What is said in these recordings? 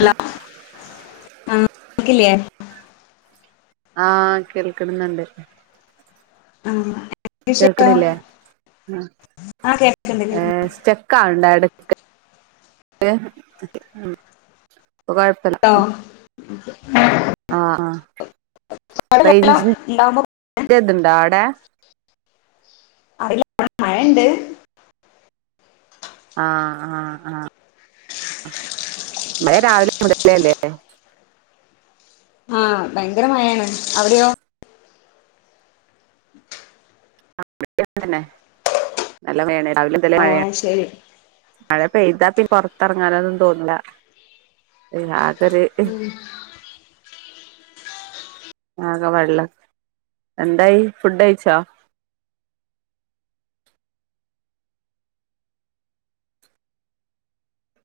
Hello ആ ക്കില്ലേ ആ കേൾക്കുന്നുണ്ട് ആ കേൾക്കണില്ലേ ആഹ് കേൾക്ക്ണ്ട് ആ കേൾക്ക്ണ്ട് സ്‌റ്റക്കാണണ്ട എ [unintelligible] ഏ കുഴപ്പല്ല ട്ടോ ആ ആ അവിടെ വെള്ളം റെഞ്ച്ന് ഇണ്ടാവുമ്പോ ഇദ്ണ്ടാടെ നല്ല മഴണ്ട് ആ ആഹ് ആ മഴ രാവിലെ മുടലേല്ലേ ആ ഭയങ്കര മഴാണ് അവിടെയോ [unintelligible] തന്നെ നല്ല മയണ് രാവില [unintelligible] ഓ മഴയാണ് അത് ശരി മഴ അപ്പ ഇതാപ്പ പൊറത്തിറങ്ങാനൊന്നും തോന്നില്ല ഒര് ആകെ വെള്ളം എന്തായി ഫുഡ് ഐച്ചോ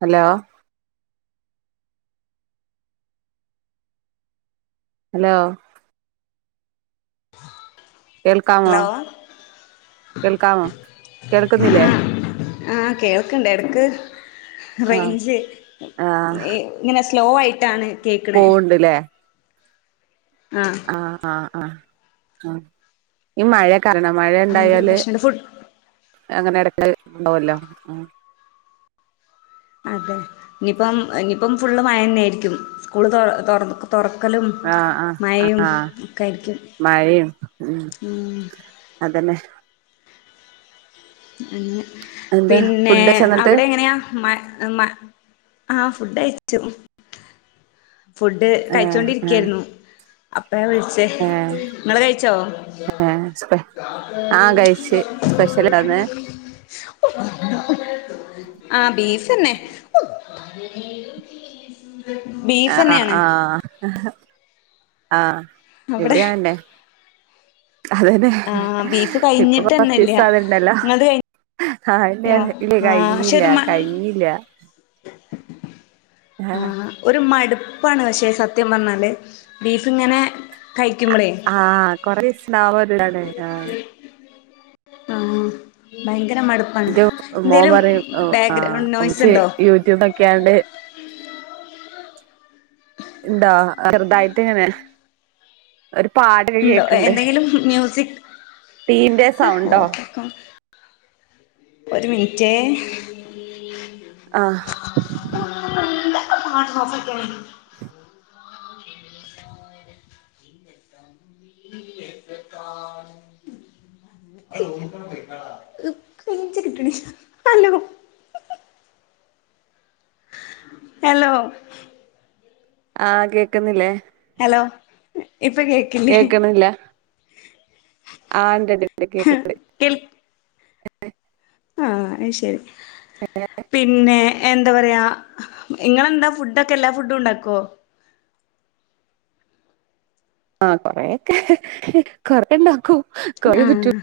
ഹലോ ഹലോ കേൾക്കാമോ ഹലോ കേൾക്കാമോ കേൾക്കുന്നില്ലേ ആ കേൾക്കണ്ട എട്ക്ക് ആഹ് റെഞ്ച്ങ്ങനെ സ്ലോ ആയിട്ടാണ് കേക്ക്ണേ പോവണ്ട്ല്ലേ ആഹ് ആഹ് ആഹ് ആ ഈ മഴ കാരണം മഴ അതിന്റെ ഒരു ഉണ്ടായാല് പ്രശ്നണ്ട് ഫുഡ് അങ്ങനെ ഇടക്ക് ഉണ്ടുമല്ലോ ആ അതെ ഇനിയിപ്പം ഇനിയിപ്പം ഫുള്ള് മയ ന്നെ ആയിരിക്കും സ്കൂള് തൊ തോറ ആഹ് ആഹ് ആഹ് ഒക്കെ ആയിരിക്കും മയും ഉ ഉം അതന്നെ [unintelligible] എന്താ പിന്നെ ഫുഡ് കഴിച്ചോ എന്നിട്ട് അവിടെ എങ്ങനെയാ മ ആഹ ഫുഡ്യച്ചു ഫുഡ് ഏഹ് ഏഹ് കഴിച്ചോണ്ടിരിക്കായിരുന്നു അപ്പ വിളിച്ചേ ഏഹ് നിങ്ങെ കഴിച്ചോ ഏഹ് സ്പെ ആഹ് കഴിച്ച് സ്പെഷ്യൽ ഇണ്ടാന്ന് ആഹ ബീഫ് തന്നെ ബീഫ് ആഹ തന്നെയാണ് ആഹ ആഹ അവിടെ അതന്നെ ആഹ് ബീഫ് ഇപ്പൊ കൊറച്ച് കഴിഞ്ഞിട്ടന്നല്ല ദസ അധണ്ടല്ലോ നിങ്ങളത് കഴിഞ്ഞോ ആഹന്നെ ഇല്ല ആഹ് പക്ഷെ കഴിഞ്ഞല്ല ഒരു മ കഴിഞ്ഞല്ല ആഹ ഒരു മടുപ്പ ഉപ്പാണ് പക്ഷെ സത്യം പറഞ്ഞാല് ബീഫ ഇങ്ങനെ കഴിക്കുമ്പളേ ആഹ കൊറ ദസ ലാാവല്ലാണേ ആ ആഹ ഭയ എ മോൻ പറയും ബാക്ക്ഗ്രൗണ്ട് നോയ്സ് ആ്ച്ച ഉണ്ടോ യൂട്യൂബ്ൊക്കെ ആണ്ട് എന്താ വെറുതായിട്ട എങ്ങനെ ഉണ്ടോ എന്തെങ്കിലും മ്യൂസിക് തീന്റെ സൗണ്ടോ ഒരു മിനിറ്റ് ആഹ് ആ നോക്കക്ക കച കിട്ടണ അല്ല ഹലോ ആഹ് കേക്കുന്നില്ലേ ഹലോ ഇപ്പൊ കേക്കില്ലേ ആ രണ്ട്പടെ കേക്കത് അതെ ആഹ അ ശരി പിന്നെ എന്താ പറയാ ഇങ്ങനെന്താ ഫുഡൊക്കെ എല്ലാ ഫുഡും ഉണ്ടാക്കുവോ ആഹ കൊറെൊക്കെ കൊറെ ഉണ്ടാക്കൂ ആഹ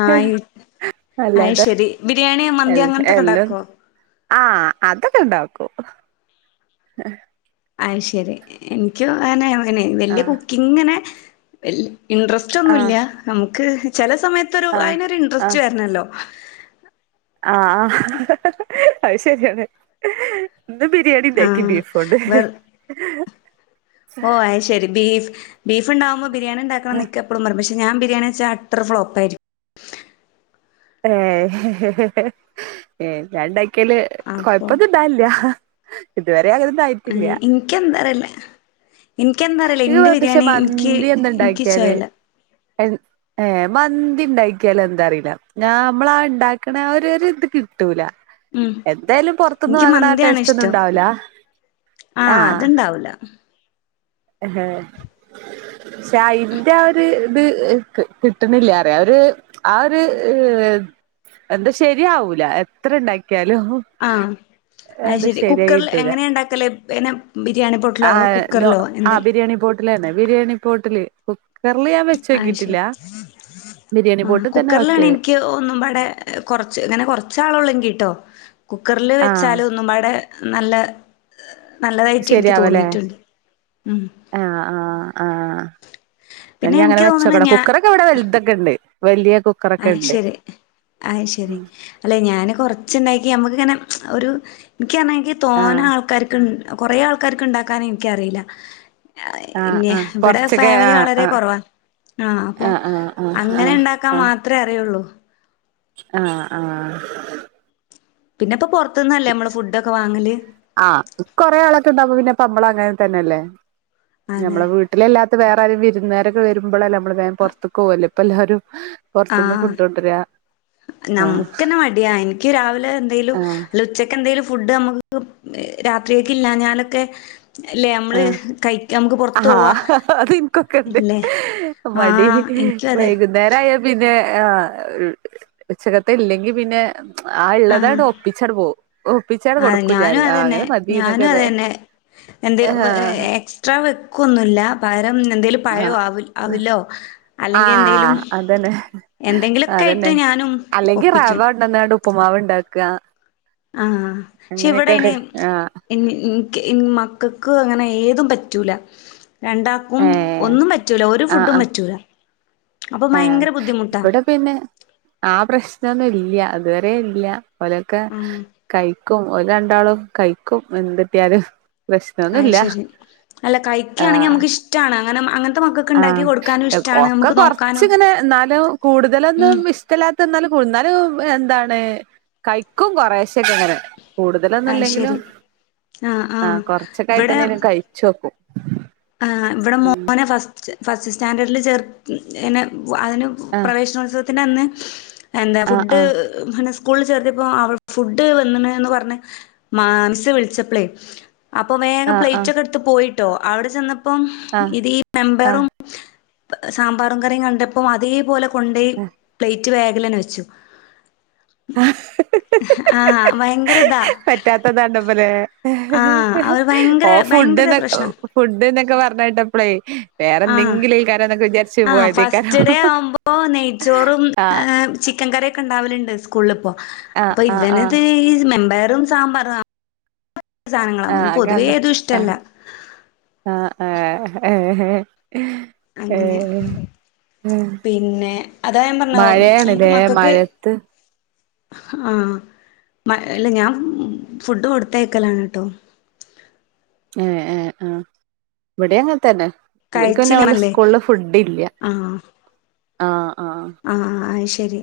ആ ആ അല്ലാതെ ശരി ബിരിയാണിയോ മന്തിോ എൽ അങ്ങനത്തൊക്കെ എല്ലം ഉണ്ടാക്കോ ആഹ് അതൊക്കെ ഇണ്ടാക്കും അ ശരി എനക്ക് അന അങ്ങനെ വലിയ ആഹ് കുക്കിംഗങ്ങനെ ഇല്ല ഇൻട്രസ്റ്റ് ആഹ് ഒന്നുമല്ല നമുക്ക് ചല സമയത്ത് ഒരു ആഹ് അയി നൊരു ഇൻട്രസ്റ്റ് വരണല്ലോ ആഹ അഹ് ശരിയാണ് ഇന്ന് ബിരിയാണി ഉണ്ടാക്കി ആഹ് ബീഫുണ്ട് വെർ ഓ ശരി ബീഫ് ബീഫുണ്ടാബോ ബിരിണിണ്ടണം നിക്കപ്പോ പ ഞാൻ ബിരിയാണി വെച്ച എത്ര ഫ്ലോപ്പ ആയിരിക്കും ഏ ഞാൻണ്ടാ ഒക്കല് കൊഴപ്പന്ന ഇണ്ടാല്ല. ഇത് എനിക്ക എന്താ അറിയില്ല എനിക്ക എന്താ അറിയില്ല ഇത് എന്റെ പക്ഷെ ബിരിയാണി എനിക്ക് മന്തി എനിക്ക് എന്തുണ്ടാക്കിയാല് [unintelligible] ഇല്ല. ഏ മന്തി ഇണ്ടായിക്കാലന്താ അറിയില്ല. ഞാ നമ്മളാ ഇണ്ടാക്കണ ആ ഒരു ഇത് കിട്ടൂല. ഉം എന്തായാലും പൊറത്ത്ന്ന് ഇൻക്ക് വാങ്ങണ മന്തിയാണ് ടേസ്റ്റ് ഒന്നും ഇഷ്ടം ഇണ്ടാവല. ആഹ്. ആഹ. ഷ ഇന്റെ ഒര് അത് എനക്ക് കിട്ടുന്നില്ല അറിയര് ആ ഒരു എന്താ ശരിയാവൂല എത്ര ഇണ്ടാ ആഹ് അത് ശരി ശരിയായി കുക്കറിൽ കിട്ടൂല എങ്ങനെയ ഇണ്ടാക്കല് പിന്നെ ബിരിയാണി പൊട്ടലോ അതോ കുക്കറിലോ? ആഹ് എന്തിൽ ബിരിയാണി പോട്ടില് തന്നെ. ബിരിയാണി പോട്ട് [unintelligible] ആ ശരി ബിരിയാണി ആ പോട്ടിൽ തന്നെ കുക്കറിലാണ് വെക്ക് എനിക്ക് ഒന്നും അവിടെ കൊറച്ച് ഇങ്ങനെ കൊറച്ചാളൊള്ളങ്കിട്ടോ കുക്കറില് ആഹ് വെച്ചാൽ ഒന്നും അവിടെ നല്ല നല്ലതായിട്ട് എനിക്ക് ശരിയാവല്ലേ തോന്നിയിട്ടുണ്ട് ഉം ആഹ് ആഹ് ആഹ്. പിന്നെ ഇ അങ്ങനെ എനിക്ക് തോന്നണ് വെച്ചോക്കണം കുക്കറൊക്കെ എവിടെ വലുതൊക്കെ ഉണ്ട്. വലിയ കുക്കറൊക്കെ ആഹ ഉണ്ട് ശരി ആഹ ശരി അല്ലെ ഞാന് കൊറച്ചുണ്ടാക്കി ഞമക്ക് ഇങ്ങനെ ഒരു എക്കാണെങ്കി ആഹ് തോന്ന ആൾക്കാർക്ക ഇണ്ട കൊറെേ ആൾക്കാർക്ക് ഇണ്ടാക്കാന് എനിക്കറിയില്ല. ആഹ് ഇന്ന ആഹ് ഇവിടെ കൊറച്ചൊക്കെ ഫാമിലി ആഹ് വളരെ കൊറവാണ്. ആ അപ്പൊ ആഹ് ആഹ് ആഹ് അങ്ങനെ ആഹ് ഉണ്ടാക്കാ ആഹ് മാത്ര അറിയുള്ളൂ. ആഹ് ആഹ്. പിന്നെ ഇപ്പൊ പൊറ പൊറത്തുന്നല്ലേ നമ്മള് ഫുഡ്‌ ഒക്കെ വാങ്ങല്. ആഹ് കൊറെ ആളൊക്കെ ഇണ്ടാവ്പോ പിന്നെ പമ്പള അങ്ങനെ തന്നെയല്ലേ? അതെ നമ്മളെ വീട്ടിലെല്ലാ ഇ വേറാരും വിരുന്നുകാരൊക്കെ വരുമ്പളല്ലേ മ്മള് വേ പുറത്തക്ക് പോവല്ലേ പലഹാരോം പൊർത്തുന്നു ഫുഡ്‌കൊണ്ടുവരിക നമുക്ക്ന്നെ മടിയാ എനിക്ക് രാവിലെ എന്തെങ്കലും ആഹ് ഉച്ചക്ക് എന്ത എ ഫുഡ് നമുക്ക് രാത്രിയക്ക് ഇല്ലാ ഞാലോകെ ആഹ പോവാ ആ അത്ഇൻ ക്കൊക്കെണ്ട് ഇല്ലേ മടി ആഹ് എനിക്കും അതെ വൈകുന്നേരയാ പിന്നെ ആ ഉച്ചകത്തെ ഇല്ലെങ്കിൽ പിന്നെ ആ ഉള്ളതായിട്ട് ഒപ്പിച്ചടെ പോവും ഒപ്പിച്ചാണ്ട് ആ കൊടുക്കും ഞാനും ഞാന് ആ അത് തന്നെ അങ്ങനെ മതി ഞാനും എന്നൊക്കെതെ അത് തന്നെ എന്ത് ആഹ് എക്സ്ട്രാ വെക്കൊന്നുമില്ല പാരം പഴോ ആ ആവില്ലോ ആഹ അതന്നെ എന്തെങ്കിലൊക്കെ ആയിട്ട് അതന്നെ ഞാനും അല്ലെങ്കി ഒപ്പിച്ചും റവാ ഉണ്ടന്നണ്ട് ഉപ്പുമാവ ഉണ്ട് ക്ക ആഹ പക്ഷെ ഇവിടെ ഇനെ മക്കൾക്ക് അങ്ങനെ ഏതും പറ്റൂല രണ്ടാക്കും ഏഹ് ഒന്നും പറ്റൂല ഒരു ഫുഡും പറ്റൂല അപ്പൊ ആഹ ഭയങ്കര ബുദ്ധിമുട്ടാ ഇവിടെ പിന്നെ ആ പ്രശ്നൊന്നും ഇല്ല ഇല്ല അതുവരെ ഇല്ല പോലെയൊക്കെ ആഹ് കൈ ഒരാണ്ടാളും കഴിക്കും എന്തിട്ടിയാലും അ് ശരി അല്ല കഴിക്കുകയാണെങ്കിൽ ആഹ് നമുക്ക് ഇഷ്ടമാണ് അങ്ങനെ അങ്ങനത്തെ മക്കൊക്കെ ഉണ്ടാക്കി കൊടുക്കാനും ഇഷ്ടമാണ് നക്ക് നോക്ക പക്ഷെ ഇങ്ങനെ എന്നാലും കൂടുതലൊന്നും ഇഷ്ടമല്ലാത്ത എന്നാലും ക എന്നാലും എന്താണ് കൈക്കും കൊറേ ഉച്ചക്കങ്ങര കൂടുതലൊന്നും അത് ഇല്ലെങ്കിലും ശരി ആഹ് ആ കൊറച്ചൊക്കെ ആയിട്ട് തന്നെ ഇനും കഴിചോക്കും ആ ഇവിടെ മോനെ ഫസ്റ്റ് ഫസ്റ്റ്സ് സ്റ്റാൻഡേർഡിൽ ചേർക്ക് ഇങ്ങനെ അതിന് ആഹ് പ്രവേശനോത്സവത്തി അന്ന് എന്താ ആഹ് ഫുഡ് ആഹ് സ്കൂളിൽ ചേർത്തിയപ്പോ അവൾ ഫുഡ് വന്ന്കണ് പറഞ് മാ മിസ്സ് വിളിച്ചപ്പൾ അപ്പൊ വേഗം ആഹ് പ്ലേറ്റ് ഒക്കെ എടുത്ത് പോയി കേട്ടോ അവിടു [unintelligible] ചെന്ന അപ്പം ആഹ് ഇത് ഈ ആഹ് മെമ്പറും ആഹ് സാമ്പാറും കറിയും കണ്ടപ്പോ അതേപോലെ കൊണ്ടേ പ്ലേറ്റ് മറ്റ് വ വെച്ചു ആഹ് ഭയങ്കര ഇതാ പറ്റാത്തത് കണ്ടപ്പല്ലേ ആഹ് അവര് ഭയങ്കര ഓ ഫുഡ് ഭയങ്കര ന് പ്രശ്നാ ഫുഡ്ന് ഒക്കെ പറഞ്ഞ് കേട്ടപ്പോൾ ആ ആ പോയതേക്കാരം ഫസ്റ്റ് ഡേ ആവുമ്പോ നെയ്ച്ചോറും ആഹ് ചിക്കൻ കറിയൊക്കെ ഉണ്ടാവലുണ്ട് കൊളുപ്പം ആഹ് അപ്പൊ ആഹ് ഇവനത് ആഹ് ഈ മെമ്പർ വറും സാമ്പാർ ആ അക്കണ്ടാ ആ ഇഷ്ടല്ല ആ ആ ആഹ ആഹ് അങ്ങനെ ഏഹ് പിന്നെ അതാൻ പറഞ്ഞോ നമുക്ക് മഴയാണ്ലേ മക്കൾക്ക് മഴത്ത് ആ മ അല്ല ഞാൻ ഫുഡ് കൊടുത്തയക്കലാണ് ട്ടോ ഏ ഏ ആ ഇവിടെ അങ്ങനെ തന്നെ ഇവൽക്ക് പിന്നെ കഴിച്ചില്ല ഇവലെ അല്ലേ സ്കൂളിൽ ഫുഡ് ഇല്ല ആ ആഹ അഹ ശരി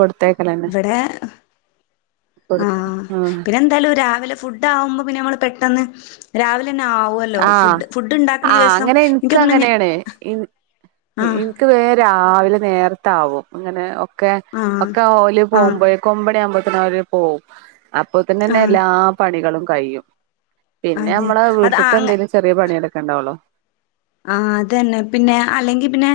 കൊടുത്തേക്കലന്നെ ഇവിടെ ആ കൊടു ആഹ് പിന്നെ എന്തായാലും രാവിലെ ഫുഡ് ആവുമ്പോ പിന്നെ നമ്മള് പെട്ടെന്ന് രാവിലെ ആ ആ ദിവസം അങ്ങനെ എനിക്ക് തോന്നുന്നു അങ്ങനെയാണ് എനി ആഹ് എനിക്ക് വേം രാവിലെ നേർത്താവും അങ്ങനെ ഒ ഒക്കെ ആഹ് ഒക്കെ ഓല് ആഹ് പോകുമ്പോയേക്കും ഒമ്പമണിആവുമ്പോയേക്കും പനരെ പോവും അപ്പൊ തന്നെ തന്നെ ആഹ് എല്ലാ പണികളും കയും പിന്നെ അതെ നമ്മളീ അത് അടുത്തെന്താലും ചെറിയ പണിയക്കെ ഒക്കണ്ടാവളോ ആ അത തന്നെ പിന്നെ അല്ലെങ്കി പിന്നെ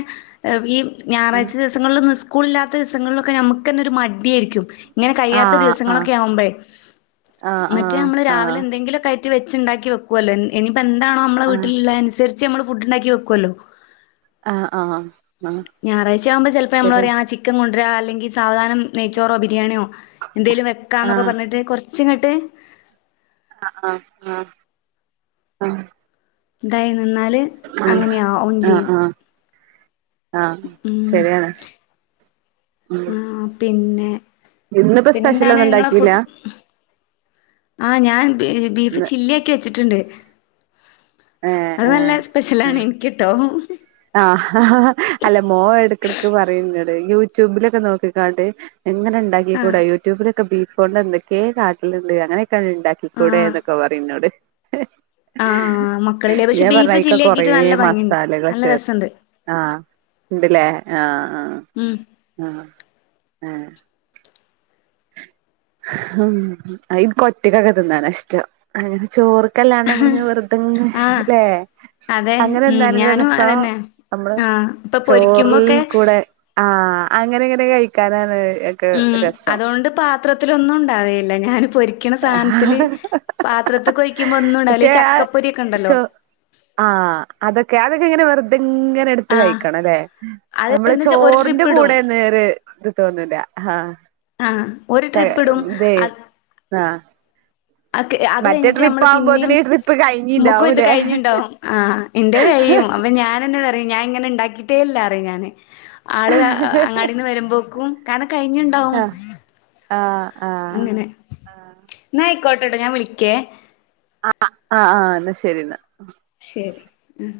ഈ ഞായറാഴ് ദസങ്ങളിൽന്ന് സ്കൂള ഇല്ലാത്ത സങ്ങളിലൊക്കെ നമക്ക് തന്നെ ഒരു മടിയായിരിക്കും ഇങ്ങനെ കഴിയാത്ത ആഹ് ആഹ് ദിവസങ്ങളൊക്കെ ആകുമ്പേ ആഹ് മറ്റേ ആഹ് നമ്മള് രാവിലെ ആഹ് എന്തെങ്കിലുമൊക്കെ ച് വെുണ്ടാക്കി വെക്കുവല്ലോനി അപ്പ എന്താണ നമ്മള വീട്ടിലുള്ള അനുസരിച്ച് ച് നമ്മള് ഫുഡ് ഉണ്ടാക്കി വക്കല്ലോ ആഹ് ഞായറാഴ്ച ആവുമ്പോ ചിലപ്പോ നമ്മള ആ ചിക്കൻ കൊ ഡ്ര അല്ലെങ്കിൽസാ വധാന നെയച്ചോറോ ബിരിയാണിയോ എന്തേങ്കലും വെക്കാന്നൊക്കെ ആഹ് പറഞ്ഞിട്ട് കുറച്ച് ച്ചിങ്ങട്ടെ ആഹ ആഹ് ആഹ ആഹ ദൈ നിന്നാൽ അങ്ങനെയ ഓൺ ചെയ്യും ആഹ ഉം ശരിയാണ് ഉം ആ പിന്നെ ആ ഇന്നിപ്പോ പിന്നെന്താണ് സ്പെഷ്യലൊന്നും നിങ്ങളെ ഫ് ഉണ്ടാക്കിയില്ല ആഹ ഞാൻ ബീഫ് ഇന്ന് ചില്ലിക്കി വെച്ചിട്ടുണ്ട് അത് ഏഹ് നല്ല സ്പെഷ്യലാണ് എനക്ക്ട്ടോ ആഹ അല്ല മോ എടക്ക എടക്ക് പറയുന്നണ്ട് യൂട്യൂബിലൊക്കെ നോക്കിക്കാണ്ട് എങ്ങനെ ഉണ്ടാക്കി ആ കൂട യൂട്യൂബിലൊക്കെ ബീഫ് കേ കാട്ടിലുണ്ട് അങ്ങനെ പക്ക ഉണ്ടാക്കിക്കൂടെ എന്നൊക്കെ പറയുംന്നോട് ആ ആഹ മക്കളിലേ പക്ഷെ ബീഫ് ചില്ലി ആക്കിയിട്ട് നല്ല ഭംഗിയുണ്ട് നല്ല ര ആഹ ഉണ്ടല്ലേ ആഹ ഉം ആ ആ ആ ഉ അയികൊറ്റക്കക്കെ തിന്നാന ഇഷ്ടം അയ്ന് ചോറ് ല്ലാണ്ട് നമ്മള്ഇങനെ ആഹ് വെറുതെല്ലേ അതെ അങ്ങനെ ഉം എന്താണല്ല ഞാനും രസം അതന്നെ നമ്മള് ആഹ് ഇപ്പൊ ചോറിൽ പൊരിക്കുമ്പോക്കെ കൂടെ ആ അങ്ങനെ എങ്ങനെ കഴിക്കാനാണ് ഒക്കെ ഉം രസം അതുകൊണ്ട് പാത്ര ത്തിലൊന്നും ഉണ്ടാവല്ല ഒഴിക്കുമ്പോ ഒന്നും ഉണ്ടാവില്ല പക്ഷെ ഈ ആ ചക്കപ്പൊരിയൊക്കെ ഉണ്ടല്ലോ ആ അതൊക്കെ അതൊക്കെ ഇങ്ങനെ വെറുതെ ഇങ്ങനെ എടുത്ത് ആഹ് കഴിക്കണം അല്ലേ അത് നമ്മള് എന്താ വെച്ചാ ഒരു ചോറിന്റെ ട്രിപ്പ് ഇടും കൂടെ നേര് ഇത് തോന്നില്ല ആ ആ ഒരു ട്രിപ്പ് ഇടും അ ആ അ അത് കഴിഞ്ഞിട്ട് നമ്മള് പിന്നെയും ഈ ട്രിപ്പ് മമ്മുക്കും ഇത് കഴിഞ്ഞിണ്ടാവൂലേ കഴിഞ്ഞുണ്ടാവും ആ് എന്റെ കഴിയും അപ്പൊ ഞാനന്നെ പറയും ഞാൻ ഇങ്ങനെ ഉണ്ടാക്കിട്ടേല്ലാറ ഞാൻ ആള് അങ്ങാടിന്ന് വരുമ്പോക്കും കാരണം കഴിഞ്ഞുണ്ടാവും ആഹ് ആഹ് ആഹ് അങ്ങനെ ആഹ് ന ആയി കോട്ടട്ട ഞാൻ വിളിക്കേ ആ ആ ആ എന്നാ ശരി ഇന്നാ ശരി ഉം